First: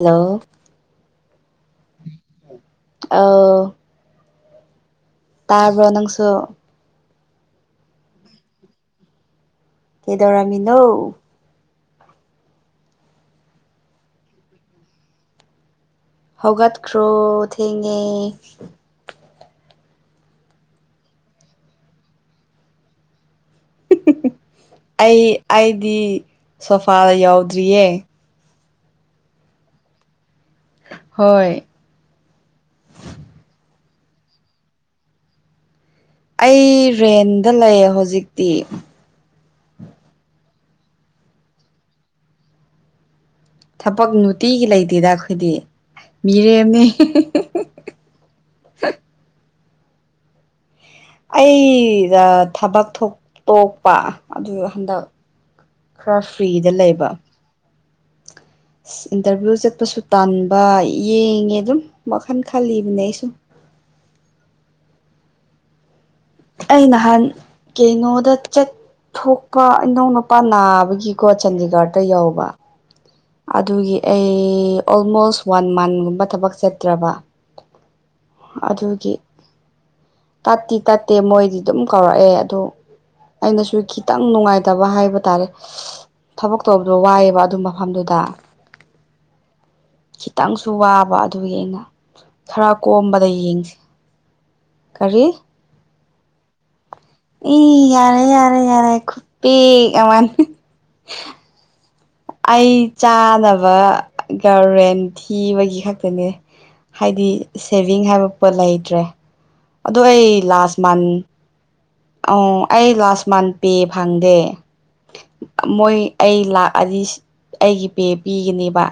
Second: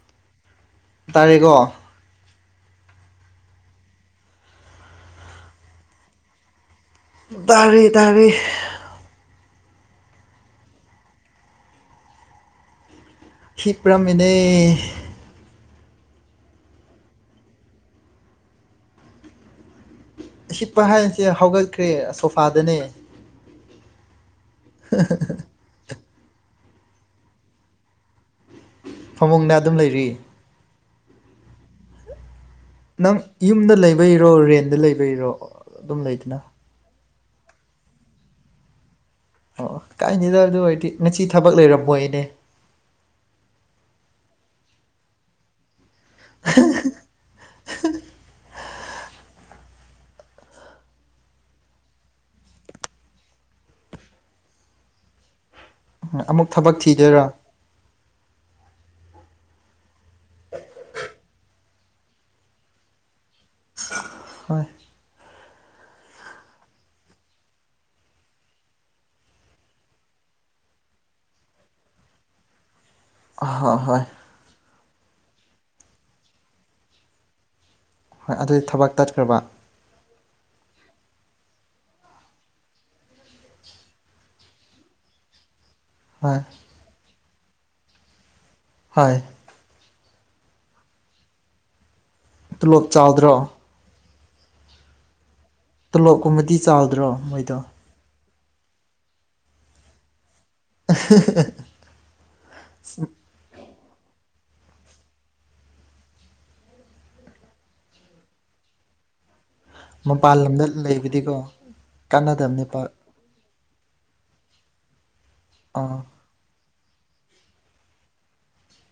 Hello ꯇꯥꯔꯦꯀꯣ ꯑꯧ ꯇꯥꯕ꯭ꯔꯣ ꯅꯪꯁꯨ ꯇꯥꯔꯦ ꯇꯥꯔꯦ ꯀꯦꯗꯧꯔꯝꯃꯤꯅꯣ ꯍꯤꯄ꯭ꯔꯥꯝ ꯃꯤꯅꯦ ꯍꯧꯒꯠꯈ꯭ꯔꯣ ꯊꯦꯡꯉꯦ ꯍꯤꯞꯄ ꯍꯥꯏꯅꯁꯦ ꯍꯧꯒꯠꯈ꯭ꯔꯦ ꯁꯣꯐꯥꯗꯅꯦ ꯑꯩ ꯑꯩꯗꯤ ꯁꯣꯐꯥꯗ ꯌꯥꯎꯗ꯭ꯔꯤꯌꯦ ꯐꯃꯨꯡꯗ ꯑꯗꯨꯝ ꯂꯩꯔꯤ ꯍꯣꯏ ꯅꯪ ꯌꯨꯝꯗ ꯂꯩꯕꯩꯔꯣ ꯔꯦꯟꯗ ꯂꯩꯕꯩꯔꯣ ꯑꯗꯨꯝ ꯂꯩꯗꯅ ꯑꯩ ꯔꯦꯟꯗ ꯂꯩꯌꯦ ꯍꯧꯖꯤꯛꯇꯤ ꯑꯣ ꯀꯥꯏꯗꯦꯆꯗ ꯑꯗꯨ ꯑꯣꯏꯔꯗꯤ ꯉꯁꯤ ꯊꯕꯛ ꯂꯩꯔꯝꯃꯣꯏ ꯅꯦ ꯊꯕꯛ ꯅꯨꯡꯇꯤꯒꯤ ꯂꯩꯇꯦꯗ ꯑꯈꯣꯏꯗꯤ ꯃꯤꯔꯦꯝꯅꯦ ꯑꯩꯗ ꯊꯕꯛ ꯊꯣꯛꯄ ꯇꯣꯛꯄ ꯑꯗꯨ ꯍꯟꯗꯛ ꯈꯔ ꯑꯃꯨꯛ ꯐꯔꯤꯗ ꯊꯕꯛ ꯂꯩꯕ ꯊꯤꯗꯣꯏꯔꯣ ꯏꯟꯇꯔꯚꯤꯌꯨ ꯆꯠꯄꯁꯨ ꯇꯟꯕ ꯌꯦꯡꯉꯦ ꯑꯗꯨꯝ ꯋꯥꯜ ꯈꯜꯂꯤꯕꯅꯦ ꯑꯩꯁꯨꯝ ꯍꯣꯏ ꯑꯩ ꯅꯍꯥꯟ ꯀꯦꯅꯣꯗ ꯆꯠ ꯊꯣꯛꯄ ꯏꯅꯧ ꯅꯨꯄꯥ ꯅꯥꯕꯒꯤꯀꯣ ꯆꯥꯟꯗꯤꯒꯔꯗ ꯌꯧꯕ ꯍꯣꯏ ꯑꯗꯨꯒꯤ ꯍꯣꯏ ꯑꯩ ꯑꯣꯜꯃꯣꯁ ꯋꯥꯟ ꯃꯟꯒꯨꯝꯕ ꯊꯕꯛ ꯆꯠꯇ꯭ꯔꯕ ꯍꯣꯏ ꯑꯗꯨꯗꯤ ꯊꯕꯛ ꯇꯠꯈ꯭ꯔꯕ꯫ ꯇꯠꯇꯤ ꯇꯠꯇꯦ ꯃꯣꯏꯗꯤ ꯑꯗꯨꯝ ꯀꯧꯔꯛꯑꯦ ꯑꯗꯨ꯫ ꯑꯩꯅꯁꯨ ꯈꯤꯇꯪ ꯅꯨꯡꯉꯥꯏꯇꯕ ꯍꯥꯏꯕ ꯇꯥꯔꯦ꯫ ꯍꯣꯏ ꯊꯕꯛ ꯇꯧꯕꯗꯣ ꯋꯥꯏꯑꯦꯕ ꯑꯗꯨ ꯃꯐꯝꯗꯨꯗ꯫ ꯍꯣꯏ꯫ ꯈꯤꯇꯪꯁꯨ ꯋꯥꯕ ꯑꯗꯨꯒꯤ ꯑꯩꯅ ꯈꯔ ꯇꯣꯂꯣꯞ ꯀꯣꯝꯕꯗ ꯆꯥꯎꯗ꯭ꯔꯣ ꯌꯦꯡꯁꯦ꫰꫰ ꯀꯔꯤ꯫ ꯇꯣꯂꯣꯞꯀꯨꯝꯃꯗꯤ ꯆꯥꯎꯗ꯭ꯔꯣ꯫ ꯃꯣꯏꯗꯣ ꯑꯦ ꯌꯥꯔꯦ ꯌꯥꯔꯦ ꯌꯥꯔꯦ ꯈꯨꯄꯤꯛ ꯑꯃꯅꯤ꯫ [unintelligible] ꯑꯩ ꯆꯥꯅꯕ ꯒꯥꯔꯦꯟ ꯊꯤꯕꯒꯤ ꯈꯛꯇꯅꯦ꯫ ꯍꯥꯏꯗꯤ ꯁꯦꯚꯤꯡ ꯍꯥꯏꯕ ꯄꯣꯠ ꯂꯩꯇ꯭ꯔꯦ ꯑꯗꯣ ꯑꯩ ꯃꯄꯥꯟ ꯂꯝꯗ ꯂꯥꯁ ꯃꯟ꯫ ꯂꯩꯕꯗꯤꯀꯣ ꯑꯣ ꯀꯥꯟꯅꯗꯕꯅꯦ ꯄꯥꯛ ꯑꯩ ꯂꯥꯁ ꯃꯟ ꯄꯦ ꯐꯪꯗꯦ ꯑꯥ ꯃꯣꯏ꯫ ꯑꯩ ꯂꯥꯛꯑꯗꯤ ꯑꯩꯒꯤ ꯄꯦ ꯄꯤꯒꯅꯦꯕ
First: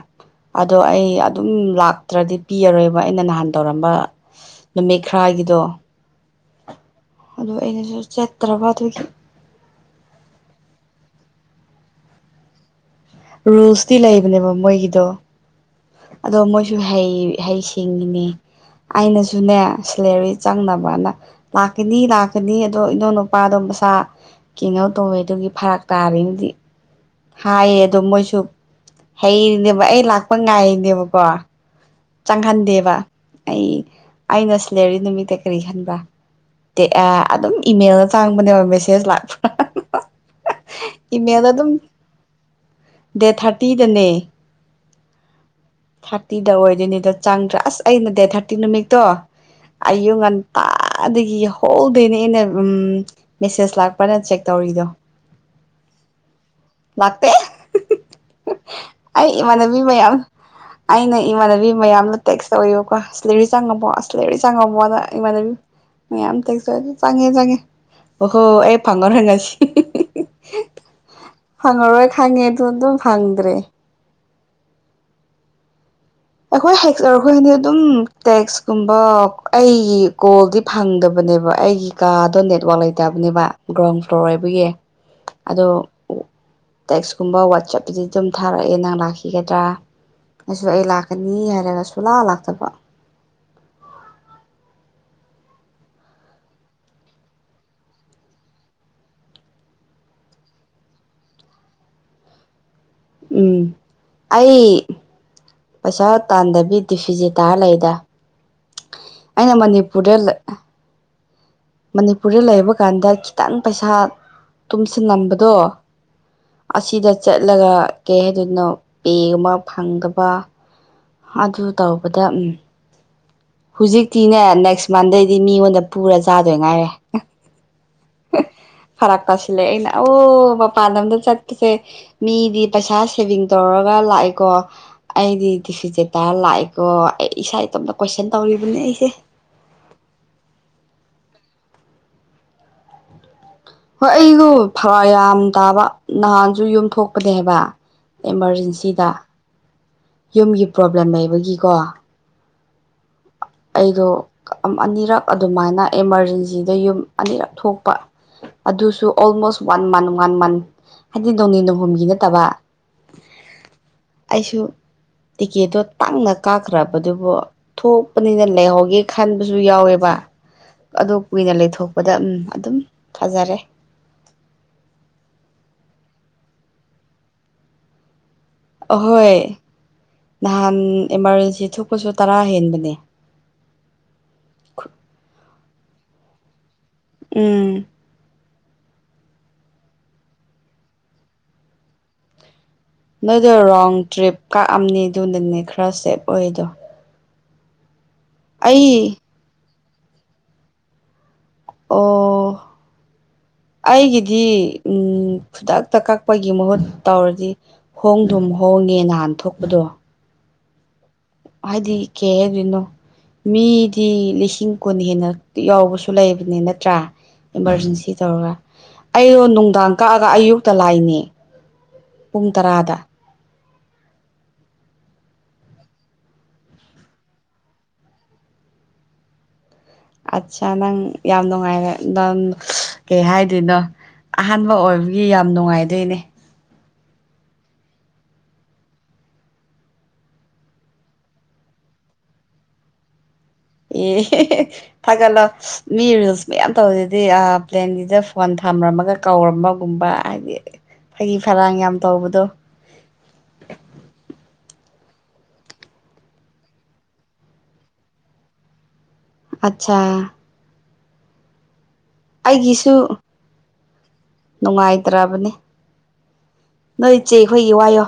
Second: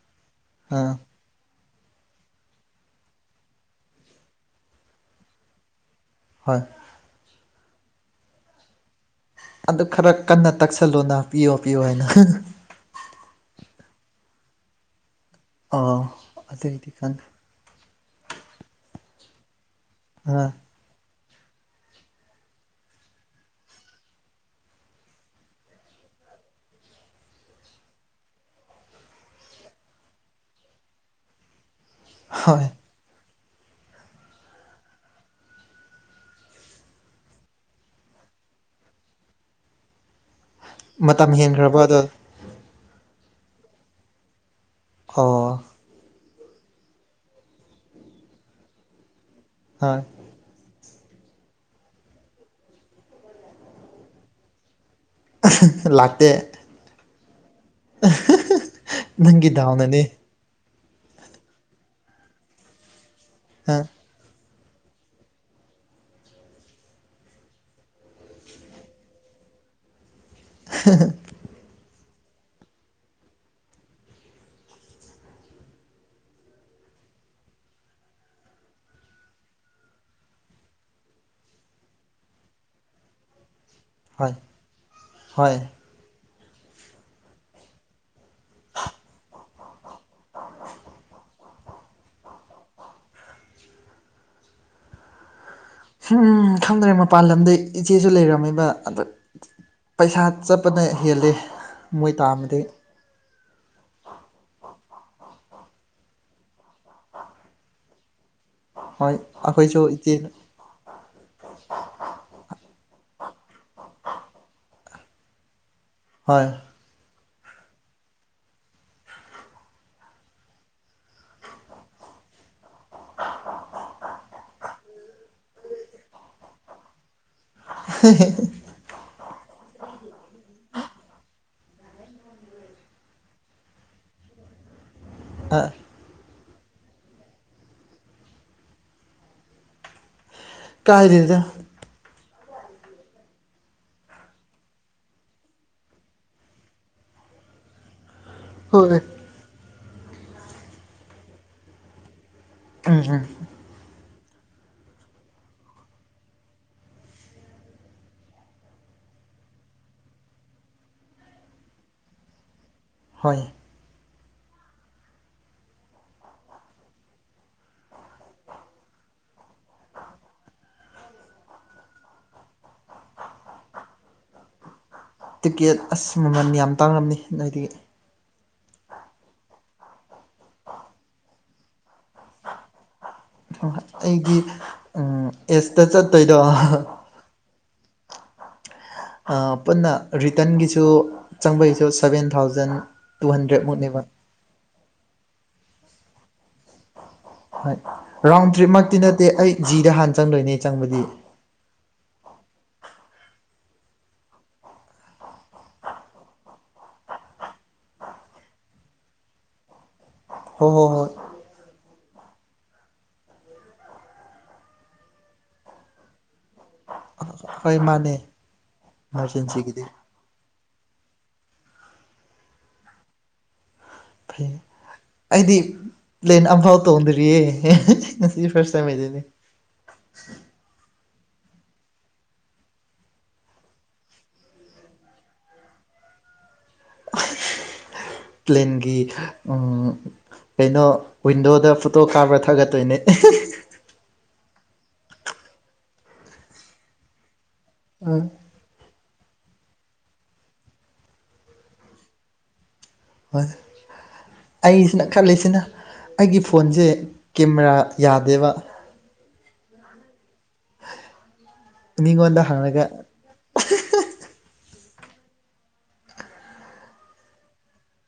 ꯑꯗꯣ ꯑꯥ ꯑꯩ ꯑꯗꯨꯝ ꯂꯥꯛ꯫ ꯅꯠꯇ꯭ꯔꯗꯤ ꯄꯤꯔꯔꯣꯏꯕ ꯑꯩꯅ ꯅꯍꯥꯟ ꯇꯧꯔꯝꯕ ꯅꯨꯃꯤꯠ ꯈꯔꯒꯤꯗꯣ꯫ ꯍꯣꯏ꯫ ꯑꯗꯣ ꯑꯩꯅꯁꯨ ꯆꯠꯇ꯭ꯔꯕ ꯑꯗꯨꯒꯤ꯫ ꯑꯗꯨ ꯈꯔ ꯀꯟꯅ ꯇꯛꯁꯜꯂꯨꯅ ꯄꯤꯌꯣ ꯄꯤꯌꯣ ꯍꯥꯏꯅ꯫ ꯔꯨꯜꯁꯇꯤ ꯂꯩꯕꯅꯦꯕ ꯃꯣꯏꯒꯤꯗꯣ ꯑꯣ ꯑꯗꯣ ꯃꯣꯏꯁꯨ ꯑꯗꯨꯏꯗꯤ ꯍꯩ ꯈꯪ ꯍꯩ ꯁꯤꯡꯉꯤꯅꯦ ꯑꯩꯅꯁꯨꯅꯦ ꯁꯦꯂꯔꯤ ꯑ ꯆꯪꯅꯕ꯫ ꯕꯥꯅ ꯂꯥꯛꯀꯅꯤ ꯂꯥꯛꯀꯅꯤ ꯑꯗꯣ ꯏꯅꯧ ꯅꯨꯄꯥꯗꯣ ꯃꯁꯥ꯫ ꯀꯤꯡ ꯑꯣꯠ ꯇꯧꯋꯦ ꯑꯗꯨꯒꯤ ꯐꯔꯛ ꯇꯥꯍꯩꯅꯦꯗꯤ ꯍꯥꯏꯌꯦ꯫ ꯑꯗꯨ ꯃꯣꯏꯁꯨ ꯍꯩꯔꯤꯅꯦꯕ ꯑꯩ ꯂꯥꯛꯄ ꯉꯥꯏꯔꯤꯅꯦꯕꯀꯣ꯫ ꯍꯣꯏ ꯆꯪꯍꯟꯗꯦꯕ ꯑꯩ ꯑꯩꯅ ꯁꯤꯂꯔꯤ ꯅꯨꯃꯤꯠꯇ ꯀꯔꯤ ꯈꯟꯕ꯭ꯔ꯫ ꯇꯦ ꯑꯥ ꯑꯗꯨꯝ ꯏꯃꯦꯜꯗ ꯆꯥꯡꯕꯅꯦꯕ ꯃꯦꯁꯦꯖ ꯂꯥꯛꯄ꯭ꯔꯅ꯫ ꯃꯇꯝ ꯏꯃꯦꯜꯗ ꯑꯗꯨꯝ ꯍꯦꯟꯈ꯭ꯔꯕ ꯑꯗꯣ ꯗꯦꯠ ꯊꯥꯔꯇꯤꯗꯅꯦ꯫ ꯑꯣ꯫ ꯊꯥꯔꯇꯤꯗ ꯑꯣꯏꯗꯣꯏꯅꯤꯗꯣ ꯆꯪꯗ꯭ꯔꯥ ꯑꯁ ꯑꯩꯅ ꯗꯦꯠ ꯊꯥꯔꯇꯤ ꯅꯨꯃꯤꯠꯇꯣ ꯍꯣꯏ ꯑꯌꯨꯛ ꯉꯟ ꯇꯥꯗꯒꯤ ꯌꯥꯍꯧꯗꯩꯅꯦ ꯑꯩꯅ ꯎꯝ ꯃꯦꯁꯦꯁ ꯂꯥꯛꯄ꯭ꯔꯅ ꯆꯦꯛ ꯇꯧꯔꯤꯗꯣ꯫ ꯂꯥꯛꯇꯦ꯫ ꯂꯥꯛꯇꯦ ꯑꯩ ꯅꯪꯒꯤ ꯏꯃꯥꯟꯅꯕꯤ ꯗꯥꯎꯅꯅꯤ ꯃꯌꯥꯝ꯫ ꯑꯩꯅ ꯏꯃꯥꯟꯅꯕꯤ ꯃꯌꯥꯝꯗꯣ ꯇꯦꯛꯁ ꯇꯧꯋꯦꯕꯀꯣ ꯁꯦꯂꯔꯥꯔꯤ ꯑ ꯆꯪꯉꯕꯣ ꯑꯁ꯫ ꯁꯦꯂꯥꯔꯔꯤ ꯆꯪꯉꯕꯣꯅ ꯏꯃꯥꯟꯅꯕꯤ ꯃꯌꯥꯝ ꯇꯦꯁ [unintelligible] ꯆꯪꯉꯦ ꯆꯪꯉꯦ꯫ ꯑꯣꯍꯣ ꯑꯩ ꯐꯪꯉꯔꯣꯏ ꯉꯁꯤ꯫ [unintelligible] ꯐꯪꯉꯔꯣꯏ ꯈꯪꯉꯦ ꯑꯗꯨ ꯑꯗꯨꯝ ꯐꯪꯗ꯭ꯔꯦ꯫ ꯑꯩꯈꯣꯏ ꯍꯦꯛꯁꯔ ꯑꯈꯣꯏ ꯍꯥꯏꯗꯤ ꯑꯗꯨꯝ ꯇꯦꯛꯁꯀꯨꯝꯕ ꯑꯩꯒꯤ ꯀꯣꯜꯗꯤ꯫ ꯐꯪꯗꯕꯅꯦꯕ ꯑꯩꯒꯤ ꯀꯥꯗꯣ ꯅꯦꯠꯋꯥꯛ ꯂꯩꯇꯕꯅꯦꯕ꯫ ꯒ꯭ꯔꯥꯎꯟ ꯐ꯭ꯂꯣꯔ ꯍꯣꯏ ꯑꯣꯏꯕꯒꯤ ꯍꯣꯏ ꯑꯗꯣ ꯇꯦꯛꯁꯀꯨꯝꯕ ꯋꯥꯆꯞꯇꯗꯤ ꯑꯗꯨꯝ ꯊꯥꯔꯛꯑꯦ ꯅꯪ ꯂꯥꯛꯈꯤꯒꯗ꯭ꯔꯥ ꯑꯩꯁꯨ ꯑꯩ ꯂꯥꯛꯀꯅꯤ ꯍꯥꯏꯔꯒ ꯁꯨꯂꯥꯛ ꯂꯥꯛꯇꯕ꯫ ꯈꯪꯗ꯭ꯔꯦ ꯃꯄꯥꯟ ꯂꯝꯗꯩ ꯏꯆꯦꯁꯨ ꯂꯩꯔꯝꯃꯤꯕ ꯑꯗ ꯄꯩꯁꯥ ꯆꯠꯄꯅ ꯍꯦꯜꯂꯤ ꯃꯣꯏ ꯇꯥꯟꯅꯕꯗꯩꯩꯗꯤ꯫ ꯎꯝ ꯑꯩ ꯄꯩꯁꯥ ꯇꯥꯟꯗꯕꯤꯗꯤ ꯗꯤꯐꯤꯖꯦ ꯇꯥꯔ ꯂꯩꯗ꯫ ꯍꯣꯏ ꯑꯩꯅ ꯑꯩꯈꯣꯏꯁꯨ ꯏꯆꯦꯅ ꯃꯅꯤꯄꯨꯔꯗꯂꯩ ꯃꯅꯤꯄꯨꯔꯗ ꯂꯩꯕ ꯀꯥꯟꯗ ꯈꯤꯇꯪ ꯄꯩꯁꯥ ꯇꯨꯝꯁꯤꯟꯂꯝꯕꯗꯣ ꯍꯣꯏ ꯑꯁꯤꯗ ꯆꯠꯂꯒ ꯀꯩ ꯍꯥꯏꯗꯣꯏꯅꯣ ꯄꯦ ꯑꯃꯣꯛ ꯐꯪꯗꯕ ꯑꯗꯨ ꯇꯧꯕꯗ ꯎꯝ ꯍꯧꯨꯖꯤꯛꯇꯤꯅꯦ ꯅꯦꯛꯁ ꯃꯟꯗꯩꯗꯤ ꯃꯤꯉꯣꯟꯗ ꯄꯨꯔ ꯆꯥꯗꯣꯏ ꯉꯥꯏꯔꯦ꯫ [unintelligible] ꯐꯔꯛꯄꯁꯤꯂꯦ ꯑꯩꯅ ꯑꯣ ꯃꯄꯥꯟ ꯂꯝꯗ ꯆꯠꯁꯦ꯫ ꯃꯤꯗꯤ ꯄꯩꯁꯥ ꯁꯦꯚꯤꯡ ꯇꯧꯔꯒ ꯂꯥꯛꯑꯦꯀꯣ꯫ ꯑꯩꯗꯤ ꯑ ꯇꯤꯐꯤꯖꯦ ꯇꯔ ꯂꯥꯛꯑꯦꯀꯣ ꯑꯩ ꯏꯁꯥ ꯏꯇꯣꯝꯇ ꯀꯣꯏꯁꯟ ꯇꯧꯔꯤꯕꯅꯦ ꯑꯩꯁꯦ꯫ ꯀꯥꯏꯗꯔꯤꯗ꯫ ꯍꯣꯏ ꯑꯩꯗꯣ ꯐꯔꯛ ꯌꯥꯝ ꯇꯥꯕ ꯅꯍꯥꯟꯁꯨ ꯌꯨꯝꯊꯣꯛꯄꯅꯦ ꯍꯥꯏꯕ ꯍꯣꯏ ꯑꯦꯃꯥꯔꯖꯦꯟꯁꯤꯗ ꯌꯨꯝꯒꯤ ꯄ꯭ꯔꯣꯕ꯭ꯂꯦꯝ ꯂꯩꯕꯒꯤꯀꯣ꯫ ꯎꯝ ꯎꯝ ꯑꯩꯗꯣ ꯑꯅꯤꯔꯛ ꯑꯗꯨꯃꯥꯏꯅ ꯑꯦꯃꯥꯔꯖꯦꯟꯁꯤꯗ ꯌꯨꯝ ꯑꯅꯤꯔꯛ ꯊꯣꯛꯄ꯫ ꯑꯗꯨꯁꯨ almost one month one month ꯍꯥꯏꯗꯤ ꯅꯣꯡꯅꯤ ꯅꯣꯡꯍꯨꯝꯒꯤ ꯅꯠꯇꯕ꯫ ꯍꯣꯏ ꯑꯩꯁꯨ ꯇꯤꯀꯦꯠꯇꯣ ꯇꯪꯅ ꯀꯥꯈ꯭ꯔꯕꯗꯨꯕꯨ꯫ ꯊꯣꯛꯄꯅꯤꯅ ꯂꯩꯍꯧꯒꯦ ꯈꯟꯕꯁꯨ ꯌꯥꯎꯋꯦꯕ꯫ ꯑꯗꯨꯣ ꯀꯨꯏꯅ ꯂꯩꯊꯣꯛꯄꯗ ꯎꯝ ꯑꯗꯨꯝ ꯊꯥꯖꯔꯦ꯫ ꯇꯤꯛꯀꯦꯠ ꯑꯁ ꯃꯃꯜ ꯌꯥꯝ ꯇꯥꯡꯂꯝꯃꯤ ꯅꯣꯏꯗ ꯑꯍꯣꯏ ꯅꯍꯥꯟ ꯏꯃꯥꯔꯖꯦꯟꯁꯤ ꯊꯣꯛꯄꯁꯨ ꯇꯔꯥ ꯍꯦꯟꯕꯅꯦ꯫ ꯑꯩꯒꯤ ꯑꯦꯁꯇ ꯆꯠꯇꯣꯏꯗꯣ꯫ ꯎꯝ ꯄꯨꯟꯅ ꯔꯤꯇꯟꯒꯤꯁꯨ ꯆꯪꯕꯒꯤꯁꯨ ꯁꯕꯦꯟ ꯊꯥꯎꯖꯟ ꯇꯨ ꯅꯣꯏꯗꯣ ꯔꯣꯡ ꯍꯟꯗ꯭ꯔꯦꯗꯃꯨꯛꯅꯦꯕ ꯇ꯭ꯔꯤꯞ ꯀꯛꯑꯝꯅꯤ ꯑꯗꯨ ꯅꯪꯅꯦ ꯈꯔ ꯁꯦꯞ ꯑꯣꯏꯗꯣ ꯍꯣꯏ ꯔꯥꯎꯟ ꯇ꯭ꯔꯤꯞꯃꯛꯇꯤ ꯑꯩ ꯅꯠꯇꯦ ꯑꯩ ꯖꯤꯗ ꯍꯥꯟꯅ ꯆꯪꯗꯣꯏꯅꯦ ꯆꯪꯕꯗꯤ꯫ ꯑꯣ ꯑꯩꯒꯤꯗꯤ ꯈꯨꯗꯛꯇ ꯀꯛꯄꯒꯤ ꯃꯍꯨꯠ ꯇꯧꯔꯗꯤ꯫ ꯍꯣꯡꯗꯨꯨꯝ ꯍꯣꯡꯉꯦ ꯅꯍꯥꯟ ꯊꯣꯛꯄꯗꯣ ꯍꯣꯏ ꯍꯣꯏ ꯍꯣꯏ ꯍꯥꯏꯗꯤ ꯀꯦ ꯍꯥꯏꯗꯣꯏꯅꯣ ꯃꯤꯗꯤ ꯂꯤꯁꯤꯡ ꯀꯨꯟ ꯍꯦꯟꯅ ꯌꯥꯎꯕꯁꯨ ꯂꯩꯕꯅꯤ ꯅꯠꯇ꯭ꯔꯥ ꯍꯣꯏ ꯏꯃꯥꯔꯖꯦꯟꯁꯤ ꯃꯥꯅꯦ ꯇꯧꯔꯒ ꯑꯩꯗꯣ ꯏꯃꯥꯔꯖꯦꯟꯁꯤꯒꯤꯗꯤ ꯅꯨꯡꯗꯥꯡ ꯀꯛꯑꯒ ꯑꯌꯨꯛꯇ ꯂꯥꯛꯅꯦ ꯄꯨꯡ ꯇꯔꯥꯗ꯫ ꯐꯩ ꯑꯩꯗꯤ ꯂꯦꯟ ꯑꯝꯐꯥꯎ ꯇꯣꯡꯗ꯭ꯔꯤꯌꯦ ꯉꯁꯤ ꯐꯔ ꯇꯁꯤꯅꯦ꯫ ꯑꯠꯆꯥ ꯅꯪ ꯌꯥꯝ ꯅꯨꯡꯉꯥꯏꯔꯦ ꯅꯪ ꯀꯩ ꯍꯥꯏꯗꯣꯏꯅꯣ ꯑꯍꯥꯟꯕ ꯑꯣꯏꯕꯒꯤ ꯌꯥꯝ ꯅꯨꯡꯉꯥꯏꯗꯣꯏꯅꯦ꯫ ꯄ꯭ꯂꯦꯟꯒꯤ ꯑ ꯀꯩꯅꯣ ꯋꯤꯟꯗꯣꯗ ꯐꯣꯇꯣ ꯀꯥꯞꯄ꯭ꯔꯥ ꯊꯥꯒꯠꯇꯣꯏꯅꯦ ꯑꯦ [unintelligible] ꯊꯥꯒꯠꯂꯣ ꯃꯤ ꯔꯤꯜꯁ ꯃꯌꯥꯝ ꯇꯧꯏꯗꯨꯗꯤ ꯑ ꯄ꯭ꯂꯦꯟꯒꯤꯗ ꯍꯣꯏ ꯐꯣꯟ ꯊꯝꯔꯝꯃꯒ ꯀꯧꯔꯃꯒꯨꯝꯕ ꯍꯥꯏꯗꯤ ꯐꯩꯗꯤ ꯐꯔꯥꯡ ꯌꯥꯝ ꯇꯧꯕꯗꯣ ꯍꯣꯏ ꯑꯩꯁꯤꯅ ꯈꯜꯂꯤꯁꯤꯅ ꯑꯩꯒꯤ ꯐꯣꯟꯁꯦ ꯀꯦꯃꯦꯔꯥ ꯌꯥꯗꯦꯕ ꯑꯠꯁꯥ ꯃꯤꯉꯣꯟꯗ ꯍꯪꯔꯒ ꯅꯨꯡꯉꯥꯏꯇ꯭ꯔꯕꯅꯤ ꯅꯣꯏ ꯆꯦ ꯈꯣꯏꯒꯤ ꯋꯥꯏꯌꯣ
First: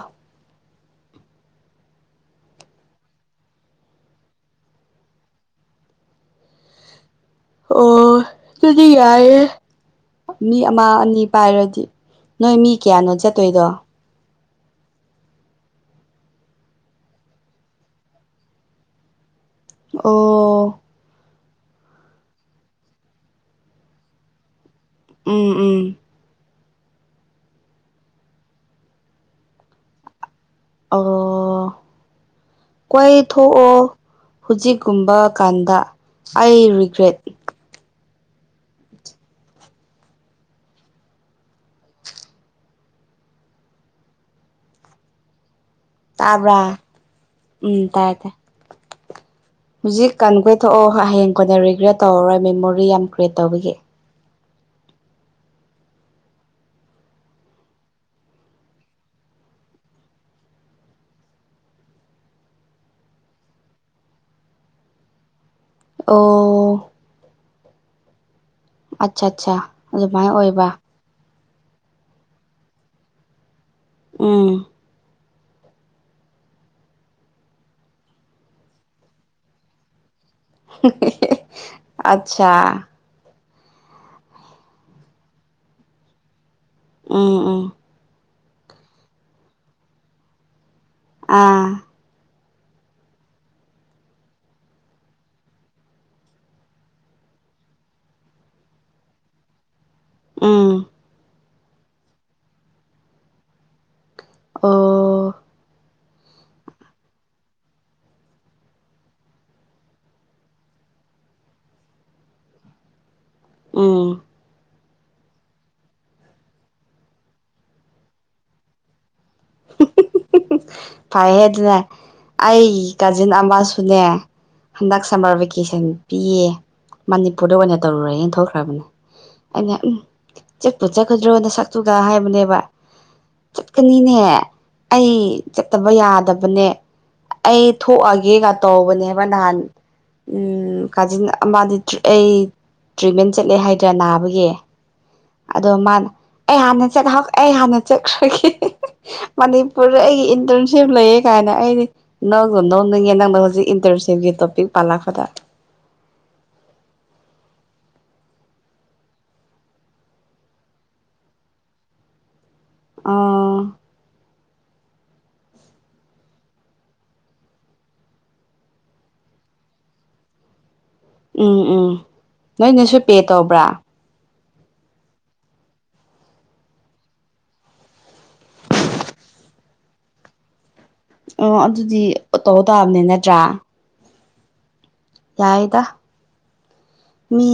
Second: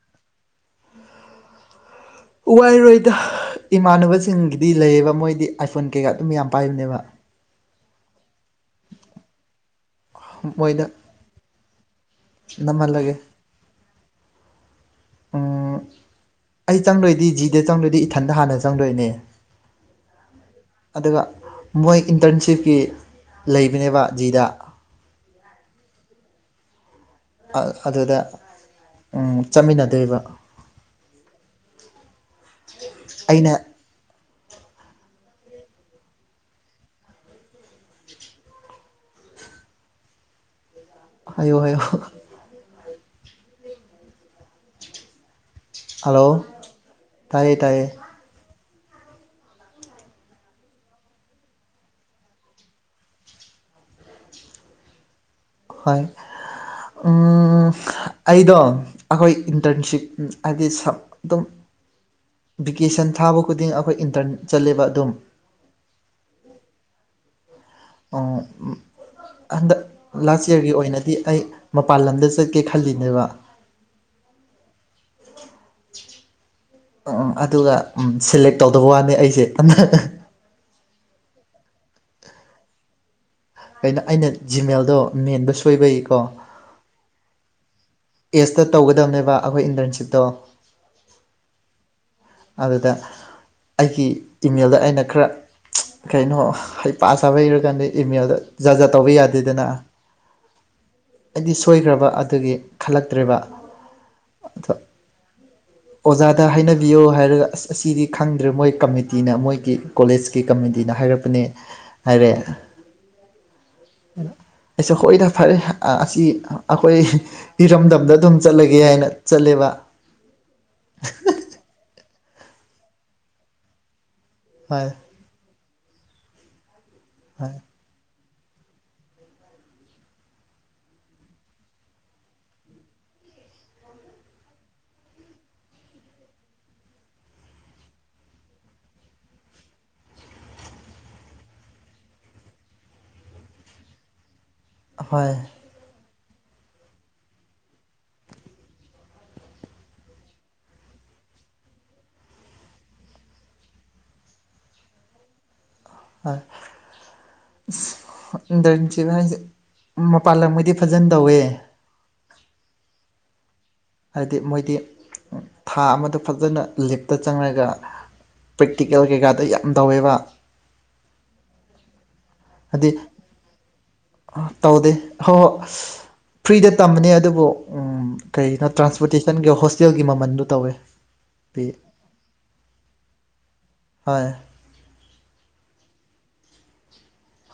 ꯋꯥꯏꯔꯣꯏꯗ ꯏꯃꯥꯟꯅꯕꯁꯤꯡꯒꯤꯗꯤ ꯂꯩꯌꯦꯕ ꯃꯣꯏꯗꯤ ꯑꯥꯏꯐꯣꯟ ꯀꯩꯀꯥ ꯑꯗꯨꯝ ꯌꯥꯝ ꯄꯥꯏꯕꯅꯦꯕ ꯑꯣ ꯑꯗꯨꯗꯤ ꯌꯥꯏꯌꯦ ꯃꯤ ꯑꯃ ꯃꯣꯏꯗ ꯑꯅꯤ ꯄꯥꯏꯔꯗꯤ ꯅꯣꯏ ꯃꯤ ꯀꯌꯥꯅꯣ ꯆꯠꯇꯣꯏꯗꯣ ꯑ ꯑꯩ ꯆꯪꯗꯣꯏꯗꯤ ꯖꯤꯗ ꯆꯪꯗꯣꯏꯗꯤ ꯏꯊꯟꯗ ꯍꯥꯟꯅ ꯆꯪꯗꯣꯏꯅꯦ ꯑꯣ ꯑꯗꯨꯒ ꯃꯣꯏ ꯏꯟꯇꯔꯟꯁꯤꯞꯀꯤ ꯂꯩꯕꯅꯦꯕ ꯖꯤꯗ ꯎꯝ ꯎꯝ ꯑ ꯑꯗꯨꯗ ꯎꯝ ꯆꯠꯃꯤꯟꯅꯗꯣꯏꯕ ꯑꯣ ꯀꯣꯢ ꯑꯩꯅ ꯊꯣꯛꯑꯣ ꯍꯧꯖꯤꯛꯀꯨꯝꯕ ꯀꯥꯟꯗ ꯑꯩ ꯔꯤꯒ꯭ꯔꯦꯠ ꯍꯥꯏꯌꯣ ꯍꯥꯏꯌꯣ ꯍꯜꯂꯣ ꯇꯥꯕ꯭ꯔꯥ ꯇꯥꯏꯌꯦ ꯇꯥꯏꯌꯦ ꯎꯝ ꯇꯥꯏ ꯇꯥꯏ ꯍꯧꯖꯤꯛ ꯀꯟ ꯀꯣꯏ ꯊꯣꯛꯑꯣ ꯍꯌꯦꯡ ꯀꯣꯟꯅ ꯔꯤꯒ꯭ꯔꯦꯠ ꯇꯧꯔꯔꯣꯏ ꯃꯦꯃꯣꯔꯤ ꯌꯥꯝ ꯀ꯭ꯔꯤꯌꯦꯠ ꯇꯧꯕꯒꯤ ꯍꯣꯏ ꯑꯥ ꯑꯩꯗꯣ ꯑꯩꯈꯣꯏ ꯏꯟꯇꯔꯟꯁꯤꯞ ꯍꯥꯏꯗꯤ ꯁꯞ ꯑꯗꯨꯝ ꯚꯤꯀꯦꯁꯟ ꯊꯥꯕ ꯈꯨꯗꯤꯡ ꯑꯩꯈꯣꯏ ꯏꯟꯇꯔꯟ ꯆꯠꯂꯦꯕ ꯑꯗꯨꯝ ꯑꯣ ꯑꯣ ꯑꯠꯆꯥ ꯑ ꯑꯠꯆꯥ ꯍꯟꯗꯛ ꯑꯗꯨꯃꯥꯏꯅ ꯂꯥꯁ ꯑꯣꯏꯕ ꯌꯥꯔꯒꯤ ꯑꯣꯏꯅꯗꯤ ꯑꯩ ꯃꯄꯥꯟ ꯂꯝꯗ ꯆꯠꯀꯦ ꯈꯜꯂꯤꯅꯦꯕ ꯎꯝ [inaudible] ꯎꯝ ꯑꯗꯨꯒ ꯎ ꯁꯦꯂꯦꯛ ꯇꯧꯗꯕ ꯋꯥꯅꯤ ꯑꯩꯁꯦ ꯑ [unintelligible] ꯑꯠꯁꯥ ꯀꯩꯅꯣ ꯑꯩꯅ ꯖꯤꯃꯦꯜꯗꯣ ꯃꯦꯟꯕ ꯁꯣꯏꯕꯩꯀꯣ ꯎꯝ ꯎꯝ ꯑꯦꯖꯇ ꯇꯧꯒꯗꯕꯅꯦꯕ ꯑꯩꯈꯣꯏ ꯏꯟꯇꯔꯟꯁꯤꯞꯇꯣ ꯑꯥ ꯑꯗꯨꯗ ꯑꯩꯒꯤ ꯏꯃꯦꯜꯗ ꯑꯩꯅ ꯈꯔ ꯀꯩꯅꯣ ꯍꯩꯄꯥ ꯁꯥꯕꯩꯔꯥ ꯈꯪꯗꯦ ꯏꯃꯦꯜꯗ ꯖꯥ ꯖꯥꯠ ꯇꯧꯕ ꯌꯥꯗꯦꯗꯅ ꯎꯝ ꯑꯩꯗꯤ ꯁꯣꯏꯈ꯭ꯔꯕ ꯑꯗꯨꯒꯤ ꯈꯜꯂꯛꯇ꯭ꯔꯦꯕ ꯑꯗꯣ ꯑꯣ ꯑꯣꯖꯥꯗ ꯍꯥꯏꯅꯕꯤꯌꯣ ꯍꯥꯏꯔꯒ ꯑꯁ ꯑꯁꯤꯗꯤ ꯈꯪꯗ꯭ꯔꯦ ꯃꯣꯏ ꯀꯃꯤꯇꯤꯅ ꯃꯣꯏꯒꯤ ꯀꯣꯂꯦꯖꯀꯤ ꯀꯃꯤꯇꯤꯅ ꯍꯥꯏꯔꯛꯄꯅꯦ ꯍꯥꯏꯔꯦ ꯎꯝ ꯑꯩꯁꯨ ꯍꯣꯏꯗ ꯐꯔꯦ ꯑ ꯑꯁꯤ ꯑꯩꯈꯣꯏ ꯏꯔꯝꯗꯝꯗ ꯑꯗꯨꯝ ꯆꯠꯂꯒꯦ ꯍꯥꯏꯅ ꯆꯠꯂꯦꯕ [unintelligible] ꯐꯩꯌꯦ ꯑꯗꯨꯅꯦ ꯑꯩꯒꯤ ꯀꯥꯖꯤꯟ ꯑꯃꯁꯨꯅꯦ ꯍꯣꯏ ꯍꯟꯗꯛ ꯁꯝꯃꯔ ꯚꯦꯀꯦꯁꯟ ꯄꯤꯌꯦ ꯃꯅꯤꯄꯨꯔꯗ ꯑꯣꯏꯅ ꯇꯧꯔꯨꯔꯦꯅ ꯊꯣꯛꯈ꯭ꯔꯕꯅꯦ ꯑꯩꯅ ꯎꯝ ꯆꯠꯄꯨ ꯆꯠꯀꯗ꯭ꯔꯣ ꯅꯁꯛꯇꯨꯒ ꯍꯥꯏꯕꯅꯦꯕ ꯆꯠꯀꯅꯤꯅꯦ ꯑꯩ ꯆꯠꯇꯕ ꯌꯥꯗꯕꯅꯦ ꯑꯩ ꯊꯣꯛꯑꯒꯦꯒ ꯇꯧꯕꯅꯦꯕ ꯅꯍꯥꯟ ꯎꯝ ꯀꯥꯖꯤꯟ ꯃꯥꯗꯤ ꯑꯩ ꯇ꯭ꯔꯤꯠꯃꯦꯟ ꯆꯠꯂꯦ ꯍꯥꯏꯗ꯭ꯔꯥ ꯅꯥꯕꯒꯤ ꯍꯣꯏ ꯑꯗꯣ ꯃꯥꯅ ꯑꯩ ꯍꯥꯟꯅ ꯆꯠꯍꯥꯎ ꯑꯩ ꯍꯥꯟꯅ ꯆꯠꯈ꯭ꯔꯒꯦ ꯃꯅꯤꯄꯨꯔꯗ ꯑꯩꯒꯤ ꯏꯟꯇꯔꯟꯁꯤꯞ ꯂꯩꯌꯦ ꯀꯥꯏꯅ ꯑꯩꯗꯤ ꯅꯪ ꯅꯧꯅꯤꯡꯉꯦ ꯅꯪꯅ ꯍꯧꯖꯤꯛ ꯏꯟꯇꯔꯁꯤꯞꯀꯤ ꯇꯣꯄꯤꯛ ꯄꯥꯜꯂꯛꯄꯗ ꯍꯣꯏ ꯑ ꯏꯟ ꯗꯔꯟꯁꯤꯞ ꯍꯥꯏꯁꯦ ꯃꯄꯥꯟꯂꯝꯒꯩꯗꯤ ꯐꯖꯅ ꯇꯧꯋꯦ ꯑꯥ ꯍꯥꯏꯗꯤ ꯃꯣꯏꯗꯤ ꯊꯥ ꯑꯃꯗꯣ ꯐꯖꯅ ꯂꯤꯞꯇ ꯆꯪꯉꯒ ꯄ꯭ꯔꯦꯛꯇꯤꯀꯦꯜ ꯀꯩꯀꯥꯗ ꯌꯥꯝ ꯇꯧꯋꯦꯕ ꯎꯝ ꯎꯝ ꯅꯣꯏ ꯍꯥꯏꯗꯤ ꯅꯁꯨ ꯄꯦ ꯇꯧꯕ꯭ꯔꯥ ꯇꯧꯗꯦ ꯍꯣꯏ ꯍꯣꯏ ꯐ꯭ꯔꯤꯗ ꯇꯝꯃꯅꯦ ꯑꯗꯨꯕꯨ ꯀꯩꯅꯣ ꯇ꯭ꯔꯥꯟꯁꯄꯣꯔꯇꯦꯁꯟꯒꯤ ꯍꯣꯁꯇꯦꯜꯒꯤ ꯃꯃꯟꯗꯣ ꯇꯧꯋꯦ ꯑꯣ ꯄꯤ ꯑꯗꯨꯗꯤ ꯇꯧ ꯇꯥꯕꯅꯤ ꯅꯠꯇ꯭ꯔꯥ ꯍꯣꯏ ꯌꯥꯏꯗ ꯃꯤ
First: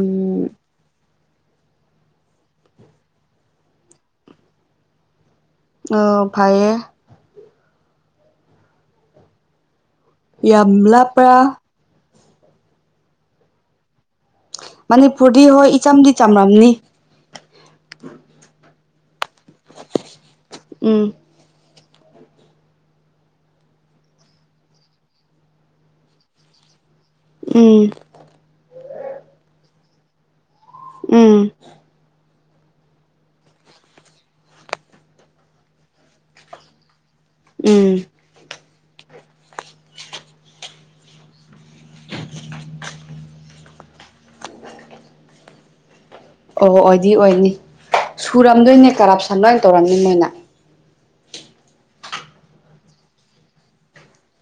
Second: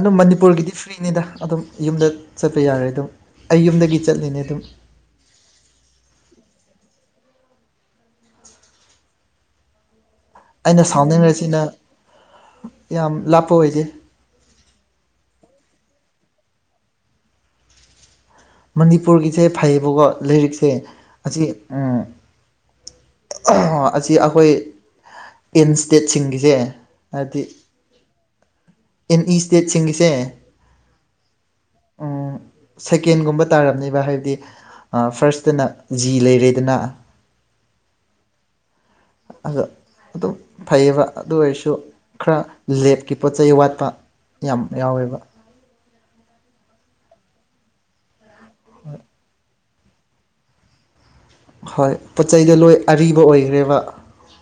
ꯑꯗꯨꯝ ꯃꯅꯤꯄꯨꯔꯒꯤꯗꯤ ꯐ꯭ꯔꯤꯅꯤꯗ ꯑꯗꯨꯝ ꯌꯨꯝꯗ ꯆꯠꯄ ꯌꯥꯔꯦ ꯑꯗꯨꯝ ꯑꯩ ꯌꯨꯝꯗꯒꯤ ꯆꯠꯂꯤꯅꯦ ꯑꯗꯨꯝ ꯎ ꯐꯌꯦ ꯌꯥꯝ ꯑꯩꯅ ꯂꯥꯞꯄ꯭ꯔꯥ ꯁꯥꯎꯅꯤꯡꯁꯤꯅ ꯌꯥꯝ ꯂꯥꯞꯄ ꯑꯣꯏꯗꯦ ꯃꯅꯤꯄꯨꯔꯗꯤ ꯍꯣꯏ ꯏꯆꯝꯗꯤ ꯆꯝꯔꯝꯅꯤ ꯃꯅꯤꯄꯨꯔꯒꯤꯁꯦ ꯐꯩꯌꯦꯕꯀꯣ ꯂꯥꯏꯔꯤꯛꯁꯦ ꯎꯝ ꯑꯁꯤ ꯑꯁꯤ ꯑꯩꯈꯣꯏ ꯏꯟ ꯏꯁꯇꯦꯠꯁꯤꯡꯒꯤꯁꯦ ꯍꯥꯏꯗꯤ ꯎꯝ ꯑꯦꯅꯤ ꯁ꯭ꯇꯦꯠꯁꯤꯡꯒꯤꯁꯦ ꯎꯝ ꯎꯝ ꯁꯦꯀꯦꯟꯒꯨꯝꯕ ꯇꯥꯔꯕꯅꯦꯕ ꯍꯥꯏꯕꯗꯤ ꯐꯥꯔꯁꯇꯅ ꯖꯤ ꯂꯩꯔꯦꯗꯅ ꯎꯝ ꯑꯗ ꯑꯗꯨꯝ ꯐꯩꯌꯦꯕ ꯑꯗꯨ ꯑꯣꯏꯔꯁꯨ ꯈꯔ ꯂꯦꯞꯀꯤ ꯄꯣꯠ ꯆꯩ ꯋꯥꯠꯄ ꯌꯥꯝ ꯌꯥꯎꯋꯦꯕ ꯑꯣ ꯑꯣꯏꯗꯤ ꯑꯣꯏꯅꯤ ꯁꯨꯔꯝꯗꯣꯏꯅꯦ ꯀꯔꯞꯁꯟ ꯂꯣꯏ ꯇꯧꯔꯝꯅꯤ ꯃꯣꯏꯅ ꯍꯣꯏ ꯄꯣꯠ ꯆꯩꯗ ꯂꯣꯏ ꯑꯔꯤꯕ ꯑꯣꯏꯈ꯭ꯔꯦꯕ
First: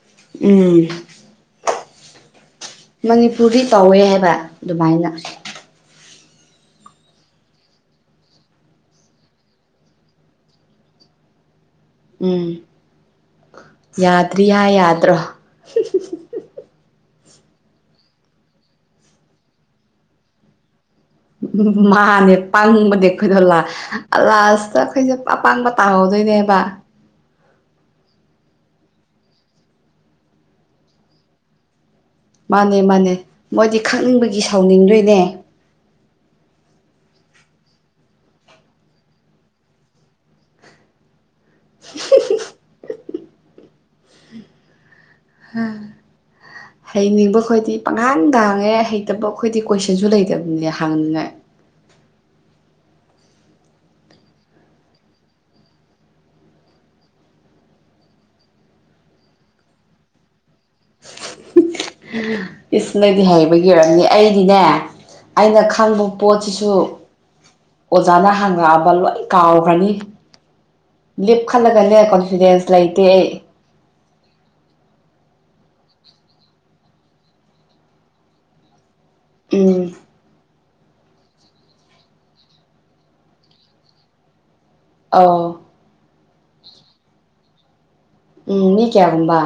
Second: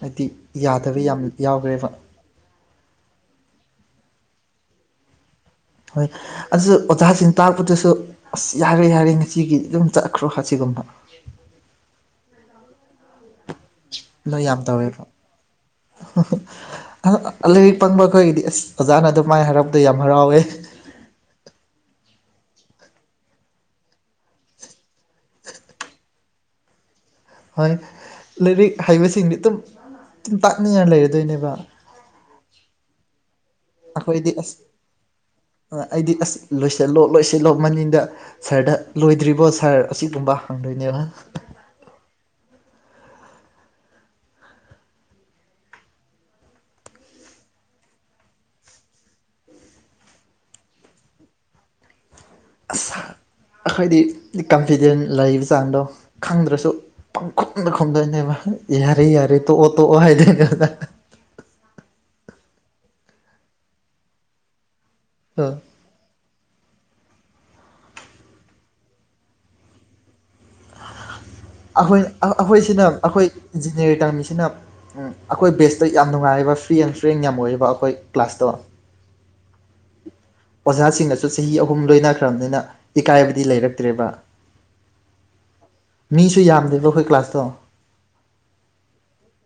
ꯍꯥꯏꯗꯤ ꯎꯝ ꯌꯥꯗꯕ ꯌꯥꯝ ꯌꯥꯎꯈ꯭ꯔꯦꯕ ꯃꯅꯤꯄꯨꯔꯗꯤ ꯇꯧꯋꯦ ꯍꯥꯏꯕ ꯑꯗꯨꯃꯥꯏꯅ ꯍꯣꯏ ꯑꯗꯨ ꯑꯣꯖꯥꯁꯤꯡ ꯇꯥꯔꯛꯄꯗꯁꯨ ꯑꯁ ꯌꯥꯔꯦ ꯌꯥꯔꯦ ꯉꯁꯤꯒꯤꯗꯤ ꯑꯗꯨꯝ ꯆꯠꯈ꯭ꯔꯣ ꯑꯁꯤꯒꯨꯝꯕ ꯎꯝ ꯂꯣꯏ ꯌꯥꯗ꯭ꯔꯤ ꯌꯥꯝ ꯍꯥꯏ ꯇꯧꯋꯦꯕ꯭ꯔꯣ ꯌꯥꯗ꯭ꯔꯣ ꯂꯥꯏꯔꯤꯛ ꯄꯪꯕ ꯑꯩꯈꯣꯏꯒꯤꯗꯤ ꯑꯁ ꯑꯣꯖꯥꯅ ꯑꯗꯨꯝ ꯃꯥꯏ ꯍꯥꯏꯔꯛꯄꯗꯣ ꯌꯥꯝ ꯍꯔꯥꯎꯋꯦ ꯎ ꯃꯥꯅꯦ ꯄꯥꯡꯉꯕꯅꯦ ꯈꯣꯏꯗꯣꯜꯂ ꯑꯂꯥꯁꯇ ꯑꯩꯈꯣꯏꯁꯦ ꯑꯄꯥꯕ ꯇꯥꯍꯧꯗꯣꯏꯅꯦꯕ ꯍꯣꯏ ꯂꯥꯏꯔꯤꯛ ꯍꯩꯕꯁꯤꯡꯗꯤ ꯑꯗꯨꯝ ꯑꯗꯨꯝ ꯇꯥꯛꯅꯤꯡꯉꯥꯏꯅ ꯂꯩꯔꯗꯣꯏꯅꯦꯕ ꯃꯥꯅꯦ ꯃꯥꯅꯦ ꯃꯣꯏꯗꯤ ꯑꯩꯈꯣꯏꯗꯤ ꯈꯪꯅꯤꯡꯕꯒꯤ ꯑꯁ ꯁꯥꯎꯅꯤꯡꯗꯣꯏꯅꯦ ꯑꯩꯗꯤ ꯑꯁ ꯂꯣꯏꯁꯤꯜꯂꯣ ꯂꯣꯏꯁꯤꯜꯂꯣ ꯃꯅꯤꯡꯗ ꯁꯥꯔꯗ ꯂꯣꯏꯗ꯭ꯔꯤꯕꯣ ꯁꯥꯔ ꯑꯁꯤꯒꯨꯝꯕ ꯍꯪꯗꯣꯏꯅꯦꯕ ꯎꯝ ꯍꯩꯅꯤꯡꯕ ꯈꯣꯏꯗꯤ ꯄꯪꯉꯥꯟ ꯇꯥꯡꯉꯦ ꯍꯩꯇꯕ ꯑꯩꯈꯣꯏꯗꯤ ꯀꯣꯏꯁꯟꯁꯨ ꯂꯩꯇꯕꯅꯦ ꯍꯥꯡꯅꯤꯡꯉꯥꯏ꯫ ꯑꯁ ꯑꯩꯈꯣꯏꯗꯤ ꯀꯟꯐꯤꯗꯦꯟ ꯂꯩꯕ ꯆꯥꯡꯗꯣ ꯈꯪꯗ꯭ꯔꯁꯨ꯫ ꯄꯪ ꯈꯨꯝꯅ ꯈꯨꯝꯗꯣꯏꯅꯦꯕ ꯌꯥꯔꯦ ꯌꯥꯔꯦ ꯇꯣꯛꯑꯣ ꯇꯣꯛꯑꯣ ꯍꯥꯏꯗꯦ ꯑꯗꯨꯗ ꯏꯁ ꯅꯪꯗꯤ ꯍꯩꯕꯒꯤ ꯑꯣꯏꯔꯝꯅꯤ ꯑꯩꯗꯤꯅꯦ ꯑꯩꯅ ꯑꯩꯈꯣꯏ ꯈꯥꯡꯕꯣꯛ ꯄꯣꯠꯁꯤꯁꯨ ꯑꯣꯖꯥꯅ ꯍꯥꯡꯉꯛꯑꯕ ꯂꯣꯏ ꯀꯥꯎꯈ꯭ꯔꯅꯤ꯫ ꯂꯦꯞ ꯈꯜꯂꯒꯂ ꯀꯣꯟꯐꯤꯗꯦꯟꯁ ꯑꯩꯈꯣꯏꯁꯤꯅ ꯂꯩꯇꯦ ꯑꯩꯈꯣꯏ ꯑꯩ꯫ ꯏꯟꯖꯤꯅꯤꯌꯥꯔ ꯇꯝꯃꯤꯁꯤꯅꯞ ꯑꯩꯈꯣꯏ ꯕꯦꯁꯇ ꯌꯥꯝ ꯅꯨꯡꯉꯥꯏꯑꯕ ꯐ꯭ꯔꯤ ꯑꯦꯟ ꯐ꯭ꯔꯦꯟ ꯌꯥꯝ ꯑꯣꯏꯔꯤꯕ ꯑꯩꯈꯣꯏ ꯀ꯭ꯂꯥꯁꯇꯣ꯫ ꯎꯝ꯫ ꯑꯣꯖꯥꯁꯤꯡꯅꯁꯨ ꯆꯍꯤ ꯑꯍꯨꯝ ꯂꯣꯏꯅꯈ꯭ꯔꯕꯅꯤꯅ ꯏꯀꯥꯏꯕꯗꯤ ꯂꯩꯔꯛꯇ꯭ꯔꯦꯕ꯫ ꯑꯥꯎ꯫ ꯃꯤꯁꯨ ꯌꯥꯝꯗꯦꯕ ꯑꯩꯈꯣꯏ ꯀ꯭ꯂꯥꯁꯇꯣ꯫ ꯎꯝ ꯃꯤ ꯀꯌꯥꯒꯨꯝꯕ꯫